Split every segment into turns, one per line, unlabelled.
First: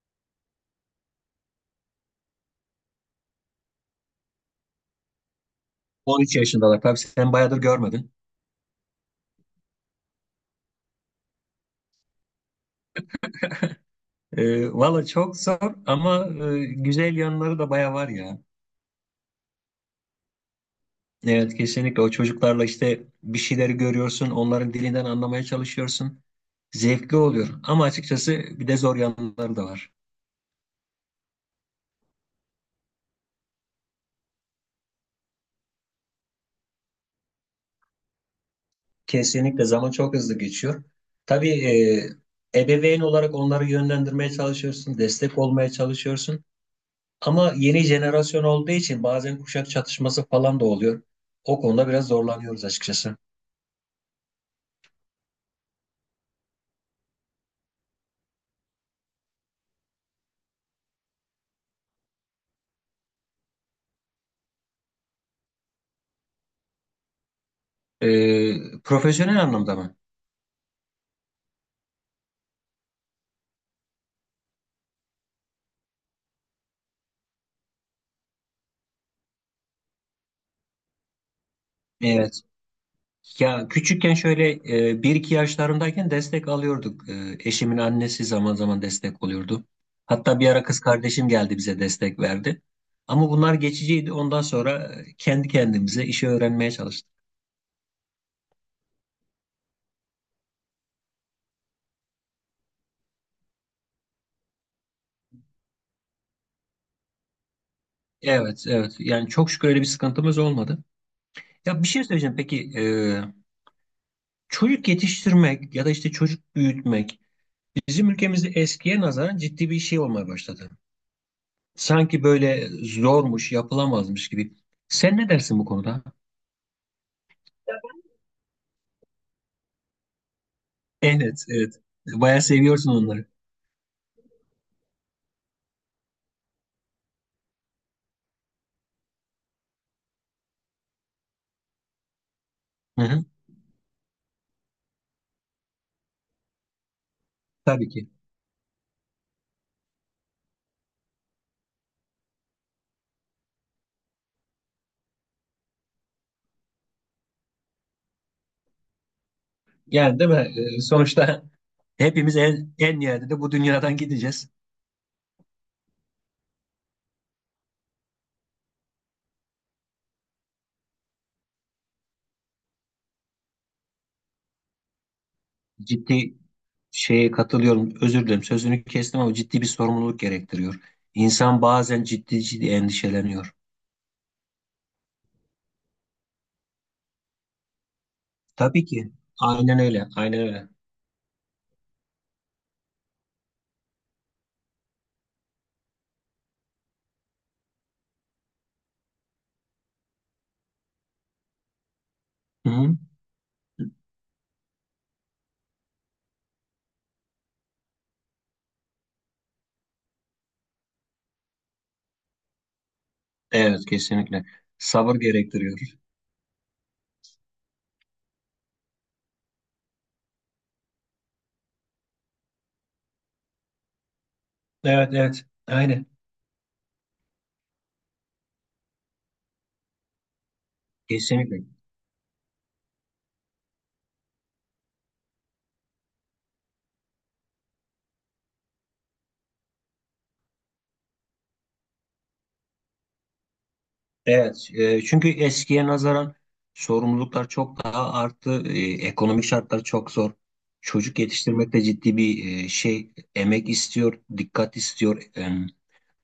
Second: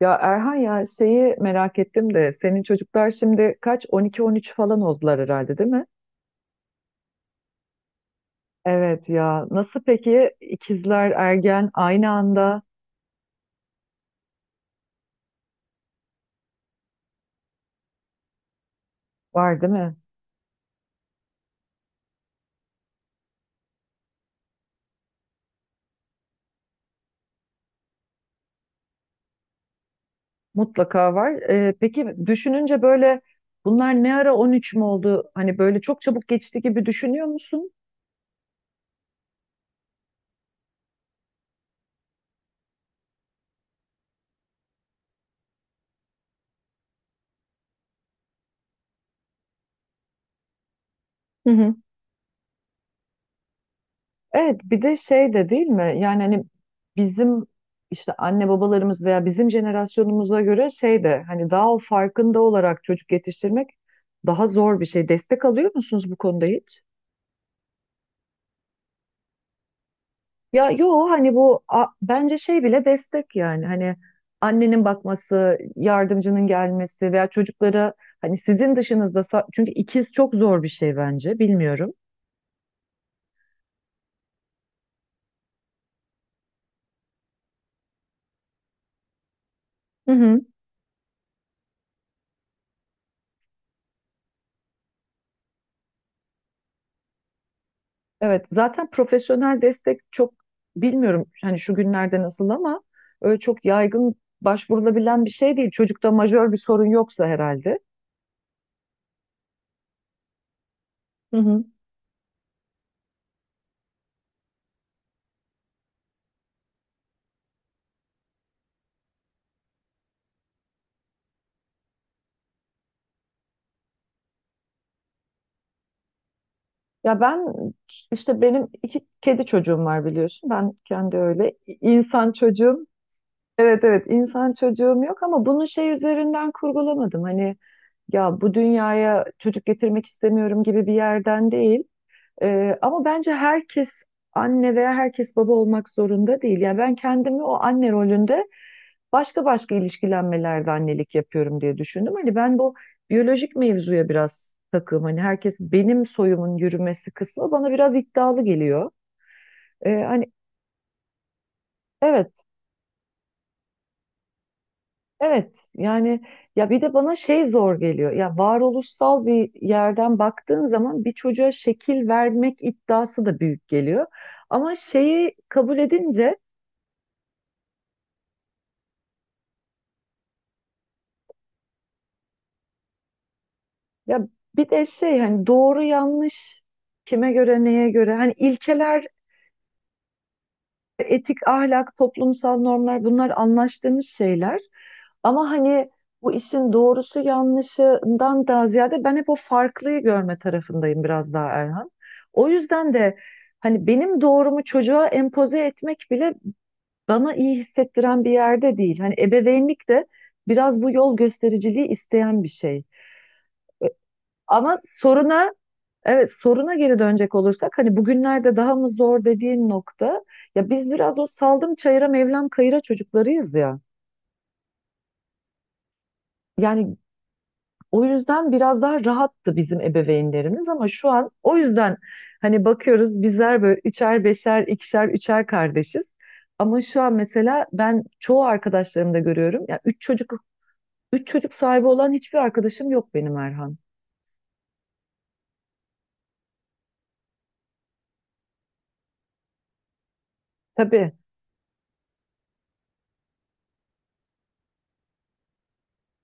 Ya Erhan, ya şeyi merak ettim de senin çocuklar şimdi kaç, 12-13 falan oldular herhalde, değil mi?
13 yaşındalar. Tabii, sen bayağıdır görmedin.
Evet ya, nasıl peki ikizler ergen aynı anda,
Valla çok zor ama güzel yanları da bayağı var ya.
var değil mi?
Evet, kesinlikle, o çocuklarla işte bir şeyleri görüyorsun, onların dilinden anlamaya çalışıyorsun. Zevkli oluyor ama açıkçası bir de zor yanları da var.
Mutlaka var. Peki düşününce böyle bunlar ne ara 13 mü oldu? Hani böyle çok çabuk geçti gibi düşünüyor musun?
Kesinlikle zaman çok hızlı geçiyor. Tabii, ebeveyn olarak onları yönlendirmeye çalışıyorsun, destek olmaya çalışıyorsun. Ama yeni jenerasyon olduğu için bazen kuşak çatışması falan da oluyor.
Hı
O
hı.
konuda biraz zorlanıyoruz açıkçası.
Evet, bir de şey de değil mi? Yani hani bizim işte anne babalarımız veya bizim jenerasyonumuza göre şey de, hani daha o farkında olarak çocuk yetiştirmek daha zor bir şey. Destek alıyor musunuz bu konuda hiç?
Profesyonel anlamda mı?
Ya yo, hani bence şey bile destek, yani hani annenin bakması, yardımcının gelmesi veya çocuklara hani sizin dışınızda çünkü ikiz çok zor bir şey bence, bilmiyorum.
Evet. Ya, küçükken şöyle 1-2 yaşlarımdayken destek alıyorduk. Eşimin annesi zaman zaman destek oluyordu.
Hı hı.
Hatta bir ara kız kardeşim geldi, bize destek verdi. Ama bunlar geçiciydi. Ondan sonra kendi kendimize işi öğrenmeye çalıştık.
Evet, zaten profesyonel destek çok, bilmiyorum hani şu günlerde nasıl ama öyle çok yaygın başvurulabilen bir şey değil. Çocukta majör bir sorun yoksa herhalde.
Evet, evet. Yani çok şükür öyle bir sıkıntımız olmadı.
Hı hı.
Ya, bir şey söyleyeceğim. Peki, çocuk yetiştirmek ya da işte çocuk büyütmek bizim ülkemizde eskiye nazaran ciddi bir şey olmaya başladı. Sanki böyle zormuş, yapılamazmış gibi. Sen ne dersin bu konuda?
Ya ben işte benim iki kedi çocuğum var, biliyorsun. Ben kendi
Evet,
öyle
evet.
insan
Bayağı
çocuğum.
seviyorsun onları.
Evet evet, insan çocuğum yok ama bunu şey üzerinden kurgulamadım. Hani ya bu dünyaya çocuk getirmek istemiyorum gibi bir yerden değil.
Hı
Ama
hı,
bence herkes anne veya herkes baba olmak zorunda değil. Yani ben kendimi o
tabii
anne
ki.
rolünde başka başka ilişkilenmelerde annelik yapıyorum diye düşündüm. Hani ben bu biyolojik mevzuya biraz takığım. Hani herkes benim soyumun yürümesi kısmı bana biraz iddialı geliyor. Ee,
Yani, değil
hani
mi? Sonuçta
evet,
hepimiz en nihayetinde de bu dünyadan gideceğiz.
evet. Yani ya bir de bana şey zor geliyor. Ya varoluşsal bir yerden baktığın zaman bir çocuğa şekil vermek iddiası da büyük geliyor. Ama şeyi kabul
Ciddi,
edince,
şeye katılıyorum. Özür dilerim, sözünü kestim ama ciddi bir sorumluluk gerektiriyor. İnsan bazen ciddi ciddi endişeleniyor.
ya bir de şey, hani doğru yanlış kime göre, neye göre, hani
Tabii
ilkeler,
ki. Aynen öyle. Aynen öyle.
etik, ahlak, toplumsal normlar, bunlar anlaştığımız şeyler ama hani bu işin doğrusu yanlışından daha ziyade ben hep o farklıyı görme tarafındayım biraz daha Erhan. O
Hı
yüzden
hı.
de hani benim doğrumu çocuğa empoze etmek bile bana iyi hissettiren bir yerde değil. Hani ebeveynlik de biraz bu yol göstericiliği isteyen bir şey.
Evet, kesinlikle.
Ama
Sabır
soruna,
gerektiriyor.
evet, soruna geri dönecek olursak hani bugünlerde daha mı zor dediğin nokta, ya biz biraz o saldım çayıra mevlam kayıra çocuklarıyız ya.
Evet, evet. Aynen.
Yani o yüzden biraz daha rahattı bizim ebeveynlerimiz ama şu an o
Kesinlikle.
yüzden hani bakıyoruz bizler böyle üçer beşer, ikişer üçer kardeşiz. Ama şu an mesela ben çoğu arkadaşlarımda görüyorum, ya üç çocuk, üç çocuk sahibi olan hiçbir arkadaşım yok benim Erhan.
Evet, çünkü eskiye nazaran sorumluluklar çok daha arttı. Ekonomik şartlar çok zor.
Tabii.
Çocuk yetiştirmek de ciddi bir şey, emek istiyor, dikkat istiyor.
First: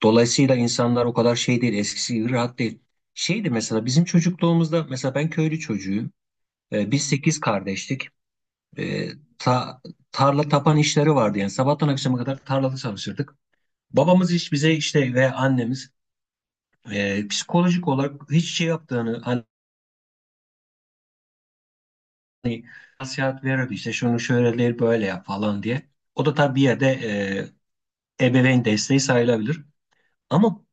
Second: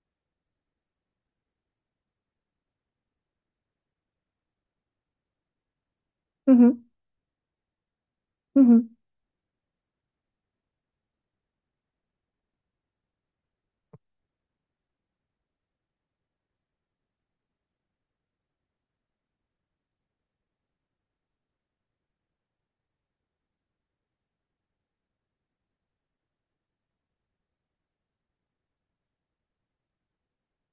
Dolayısıyla insanlar o kadar şey değil, eskisi gibi rahat değil. Şeydi mesela bizim çocukluğumuzda; mesela ben köylü çocuğuyum.
Hı hı,
Biz sekiz kardeştik.
hı hı.
E, ta- Tarla tapan işleri vardı, yani sabahtan akşama kadar tarlada çalışırdık. Babamız hiç bize işte ve annemiz psikolojik olarak hiç şey yaptığını, hani, nasihat verirdi, işte şunu şöyle değil böyle yap falan diye. O da tabii bir yerde ebeveyn desteği sayılabilir. Ama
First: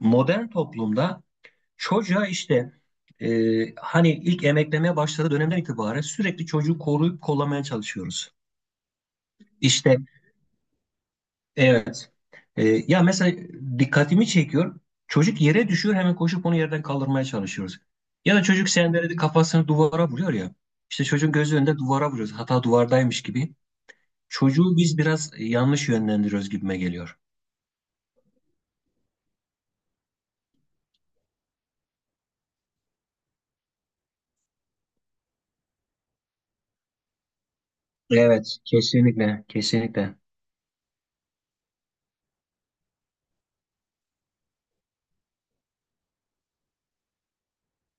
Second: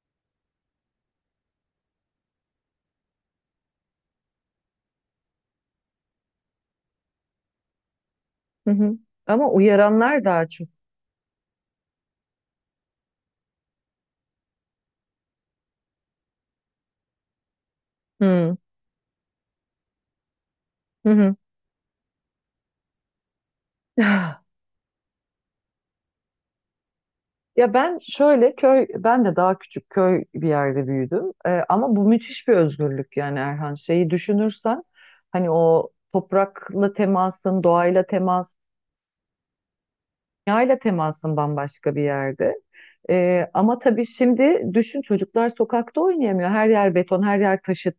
modern toplumda çocuğa işte e, hani ilk emeklemeye başladığı dönemden itibaren sürekli çocuğu koruyup kollamaya çalışıyoruz.
Hı hı. Ama
İşte
uyaranlar daha çok.
evet. Ya, mesela dikkatimi çekiyor. Çocuk yere düşüyor, hemen koşup onu yerden kaldırmaya çalışıyoruz. Ya da
Hı
çocuk sendeledi, kafasını duvara vuruyor ya. İşte
hı,
çocuğun
hı.
gözü önünde duvara vuruyoruz, hata duvardaymış gibi. Çocuğu biz biraz yanlış yönlendiriyoruz gibime geliyor.
Ya ben şöyle köy, ben de daha küçük köy bir yerde büyüdüm. Ama bu müthiş bir özgürlük, yani Erhan. Şeyi düşünürsen hani o toprakla temasın, doğayla temas,
Evet, kesinlikle, kesinlikle.
dünyayla temasın bambaşka bir yerde. Ama tabii şimdi düşün, çocuklar sokakta oynayamıyor. Her yer beton, her yer taşıt.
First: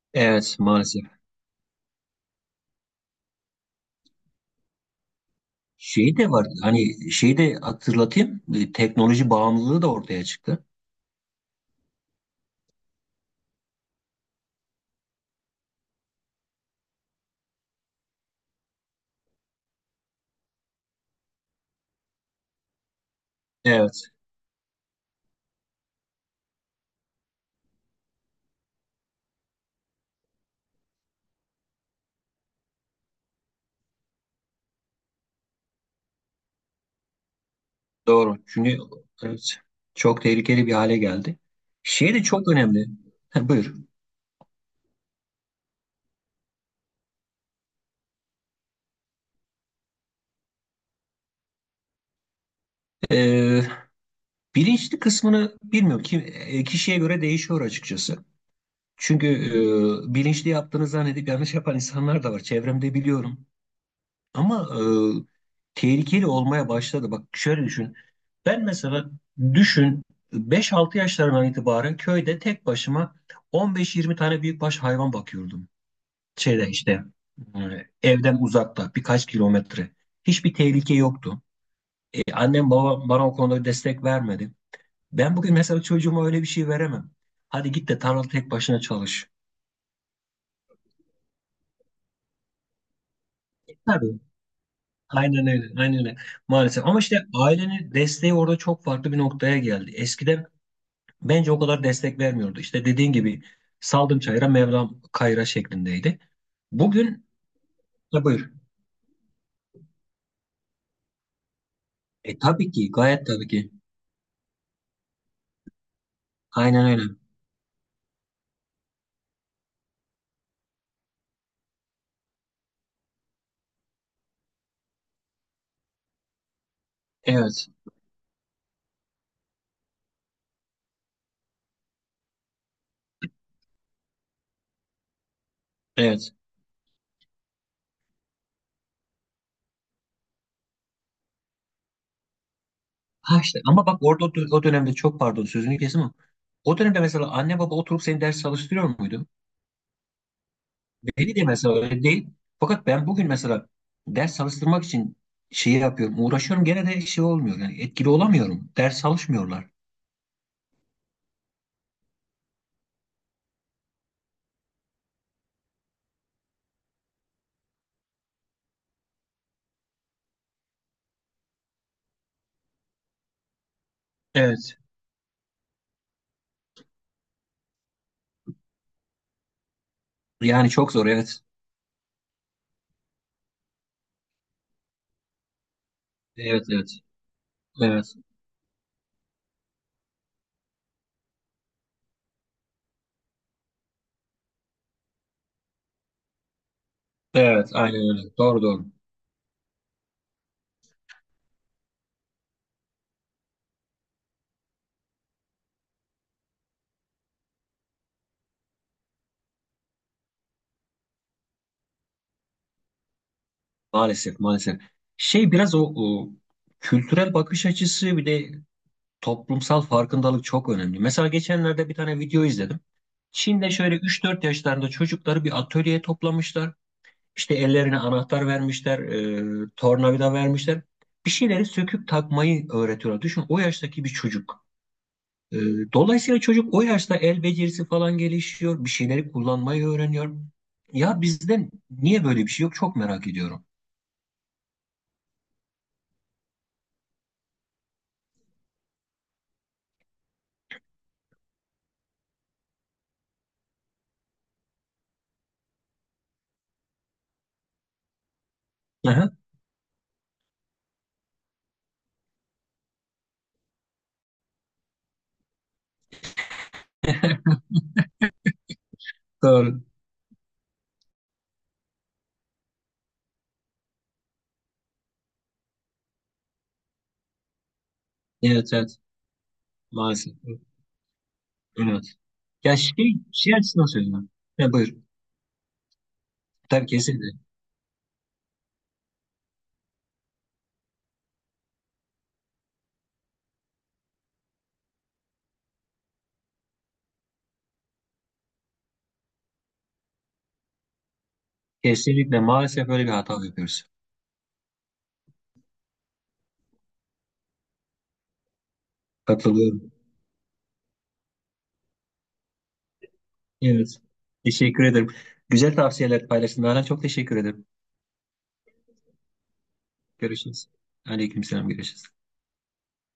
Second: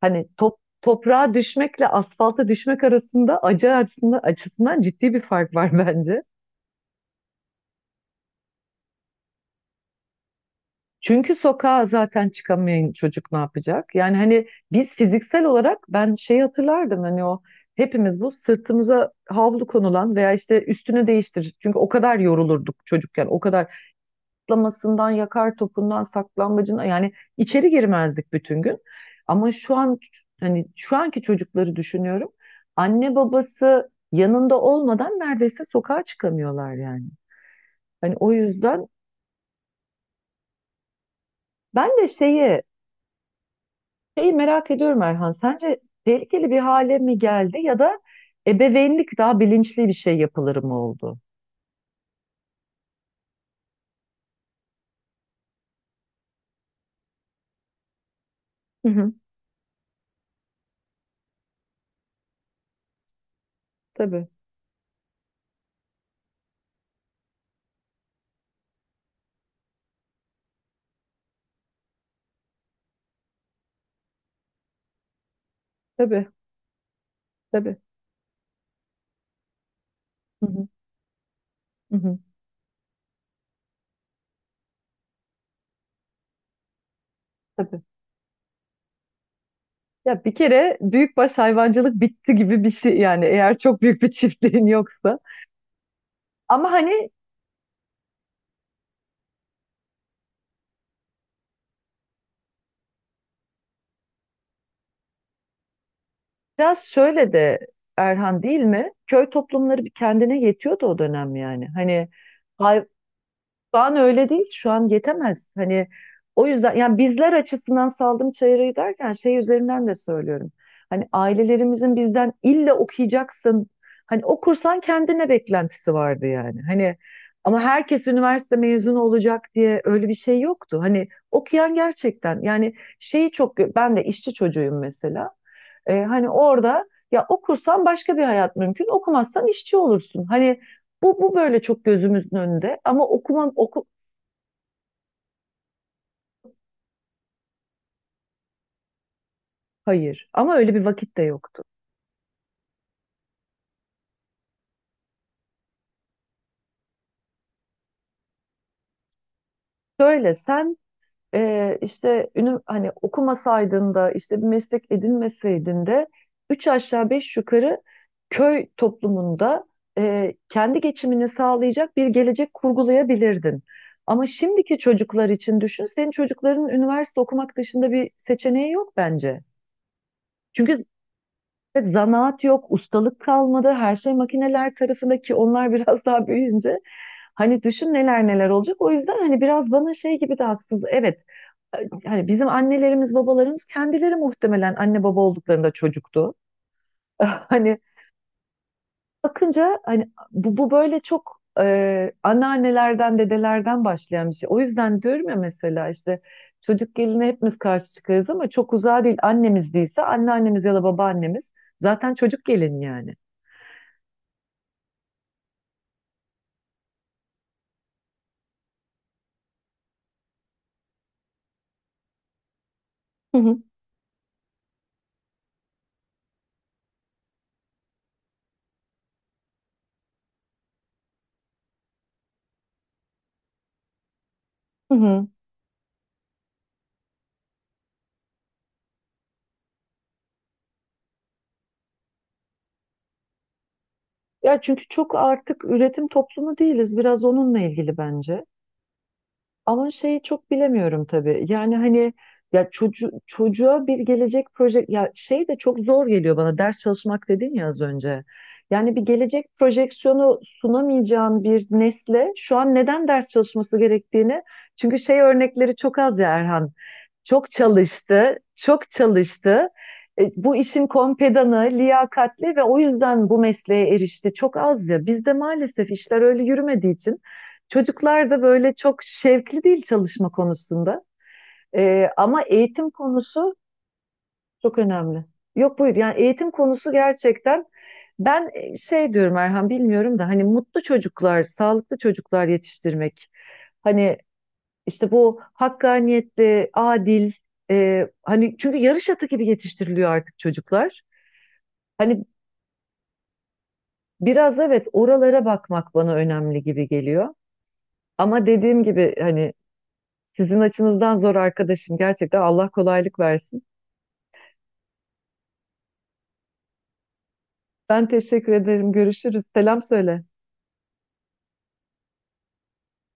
Hani
Evet,
top,
maalesef.
toprağa düşmekle asfalta düşmek arasında acı açısından, açısından ciddi bir fark var
Şey
bence.
de var, hani şey de hatırlatayım, teknoloji bağımlılığı da ortaya çıktı.
Çünkü sokağa zaten çıkamayan çocuk ne yapacak? Yani hani biz fiziksel olarak, ben şeyi hatırlardım, hani o hepimiz bu sırtımıza havlu konulan veya işte üstünü değiştir. Çünkü o kadar yorulurduk çocukken. O kadar
Evet,
atlamasından, yakar topundan, saklambacına, yani içeri girmezdik bütün gün. Ama şu an hani şu anki çocukları düşünüyorum. Anne babası yanında olmadan neredeyse sokağa çıkamıyorlar yani. Hani o
doğru. Çünkü
yüzden
evet, çok tehlikeli bir hale geldi.
ben de
Şey de çok
şeyi,
önemli. Ha, buyur.
şeyi merak ediyorum Erhan, sence tehlikeli bir hale mi geldi ya da ebeveynlik daha bilinçli bir şey yapılır mı oldu?
Ee, Bilinçli kısmını bilmiyorum ki kişiye göre değişiyor açıkçası.
Hı hı.
Çünkü bilinçli yaptığını zannedip yanlış yapan insanlar da var. Çevremde biliyorum.
Tabii,
Ama tehlikeli olmaya başladı. Bak, şöyle düşün. Ben mesela, düşün, 5-6 yaşlarından itibaren köyde tek başıma 15-20 tane büyükbaş hayvan bakıyordum.
tabii,
Şeyde işte e,
tabii.
evden uzakta birkaç kilometre.
Hı
Hiçbir
hı,
tehlike yoktu.
hı hı,
Annem babam bana o konuda destek vermedi. Ben bugün mesela çocuğuma öyle bir şey veremem. Hadi
tabii.
git de tarlada tek başına çalış.
Ya bir kere büyükbaş hayvancılık bitti gibi bir şey yani, eğer çok büyük bir
Tabii.
çiftliğin yoksa.
Aynen öyle, aynen öyle.
Ama
Maalesef. Ama
hani
işte ailenin desteği orada çok farklı bir noktaya geldi. Eskiden bence o kadar destek vermiyordu. İşte dediğin gibi saldım çayıra Mevlam kayıra şeklindeydi.
biraz
Bugün,
şöyle de
ya
Erhan,
buyur.
değil mi? Köy toplumları bir kendine yetiyordu o dönem yani. Hani
Tabii
hay,
ki, gayet tabii ki.
şu an öyle değil. Şu an yetemez. Hani o yüzden
Aynen
yani
öyle.
bizler açısından saldım çayırı derken şey üzerinden de söylüyorum. Hani ailelerimizin bizden illa okuyacaksın. Hani okursan kendine beklentisi vardı yani. Hani ama
Evet,
herkes üniversite mezunu olacak diye öyle bir şey yoktu. Hani okuyan gerçekten yani şeyi çok, ben de işçi çocuğuyum mesela. Hani
evet.
orada ya okursan başka bir hayat mümkün, okumazsan işçi olursun. Hani bu, bu böyle çok gözümüzün önünde ama
Ha,
okumam,
işte
oku,
ama bak, orada o dönemde, çok pardon sözünü kesim ama, o dönemde mesela anne baba oturup seni ders çalıştırıyor muydu?
hayır ama öyle bir vakit de
Beni de
yoktu.
mesela öyle değil. Fakat ben bugün mesela ders çalıştırmak için şeyi yapıyorum, uğraşıyorum, gene de şey olmuyor. Yani etkili olamıyorum. Ders çalışmıyorlar.
Şöyle sen işte ünü, hani okumasaydın da işte bir meslek edinmeseydin de üç aşağı beş yukarı köy toplumunda kendi geçimini sağlayacak bir gelecek kurgulayabilirdin. Ama şimdiki
Evet.
çocuklar için düşün, senin çocukların üniversite okumak dışında bir seçeneği yok bence.
Yani
Çünkü
çok zor, evet.
evet, zanaat yok, ustalık kalmadı. Her şey makineler tarafındaki onlar biraz daha
Evet,
büyüyünce
evet.
hani düşün,
Evet.
neler neler olacak. O yüzden hani biraz bana şey gibi de haksız. Evet. Hani bizim annelerimiz, babalarımız kendileri muhtemelen anne baba olduklarında çocuktu.
Evet,
Hani
aynen öyle. Doğru, doğru.
bakınca hani bu, bu böyle çok anneannelerden, dedelerden başlayan bir şey. O yüzden diyorum ya, mesela işte çocuk geline hepimiz karşı çıkarız ama çok uzağa değil. Annemiz değilse anneannemiz ya da babaannemiz zaten çocuk gelin yani.
Maalesef, maalesef. Şey, biraz o kültürel bakış açısı, bir de toplumsal farkındalık çok önemli. Mesela geçenlerde bir tane video izledim. Çin'de şöyle 3-4 yaşlarında çocukları bir atölyeye toplamışlar. İşte ellerine anahtar vermişler, tornavida vermişler. Bir şeyleri söküp takmayı öğretiyorlar. Düşün, o yaştaki bir çocuk.
Hı hı.
E, Dolayısıyla çocuk o yaşta el becerisi falan gelişiyor. Bir şeyleri kullanmayı öğreniyor. Ya bizde niye böyle bir şey yok? Çok merak ediyorum.
Ya çünkü çok artık üretim toplumu değiliz. Biraz onunla ilgili bence. Ama şeyi çok bilemiyorum tabii. Yani hani ya çocuğa bir gelecek proje, ya şey de çok zor geliyor bana. Ders çalışmak dedin ya az önce. Yani bir
Aha,
gelecek projeksiyonu sunamayacağın bir nesle şu an neden ders çalışması gerektiğini, çünkü şey örnekleri çok az ya Erhan. Çok çalıştı, çok çalıştı.
doğru.
Bu işin kompedanı, liyakatli ve o yüzden bu mesleğe erişti. Çok az ya. Bizde maalesef işler öyle yürümediği için çocuklar da
Evet,
böyle
evet.
çok şevkli değil çalışma
Maalesef.
konusunda.
Evet.
Ama
Ya,
eğitim
şey,
konusu
şey açısından söylüyorum. Ya,
çok
buyur.
önemli. Yok buyur, yani eğitim
Tabii,
konusu
kesinlikle.
gerçekten, ben şey diyorum Erhan, bilmiyorum da hani mutlu çocuklar, sağlıklı çocuklar yetiştirmek. Hani işte bu hakkaniyetli, adil, hani çünkü yarış atı gibi yetiştiriliyor artık çocuklar. Hani
Kesinlikle, maalesef böyle bir hata yapıyoruz.
biraz evet, oralara bakmak bana önemli gibi geliyor. Ama dediğim gibi hani
Katılıyorum.
sizin açınızdan zor arkadaşım. Gerçekten Allah kolaylık versin.
Evet. Teşekkür ederim. Güzel tavsiyeler paylaştın. Nalan, çok teşekkür ederim.
Ben teşekkür ederim. Görüşürüz. Selam söyle.
Görüşürüz. Aleykümselam. Görüşürüz.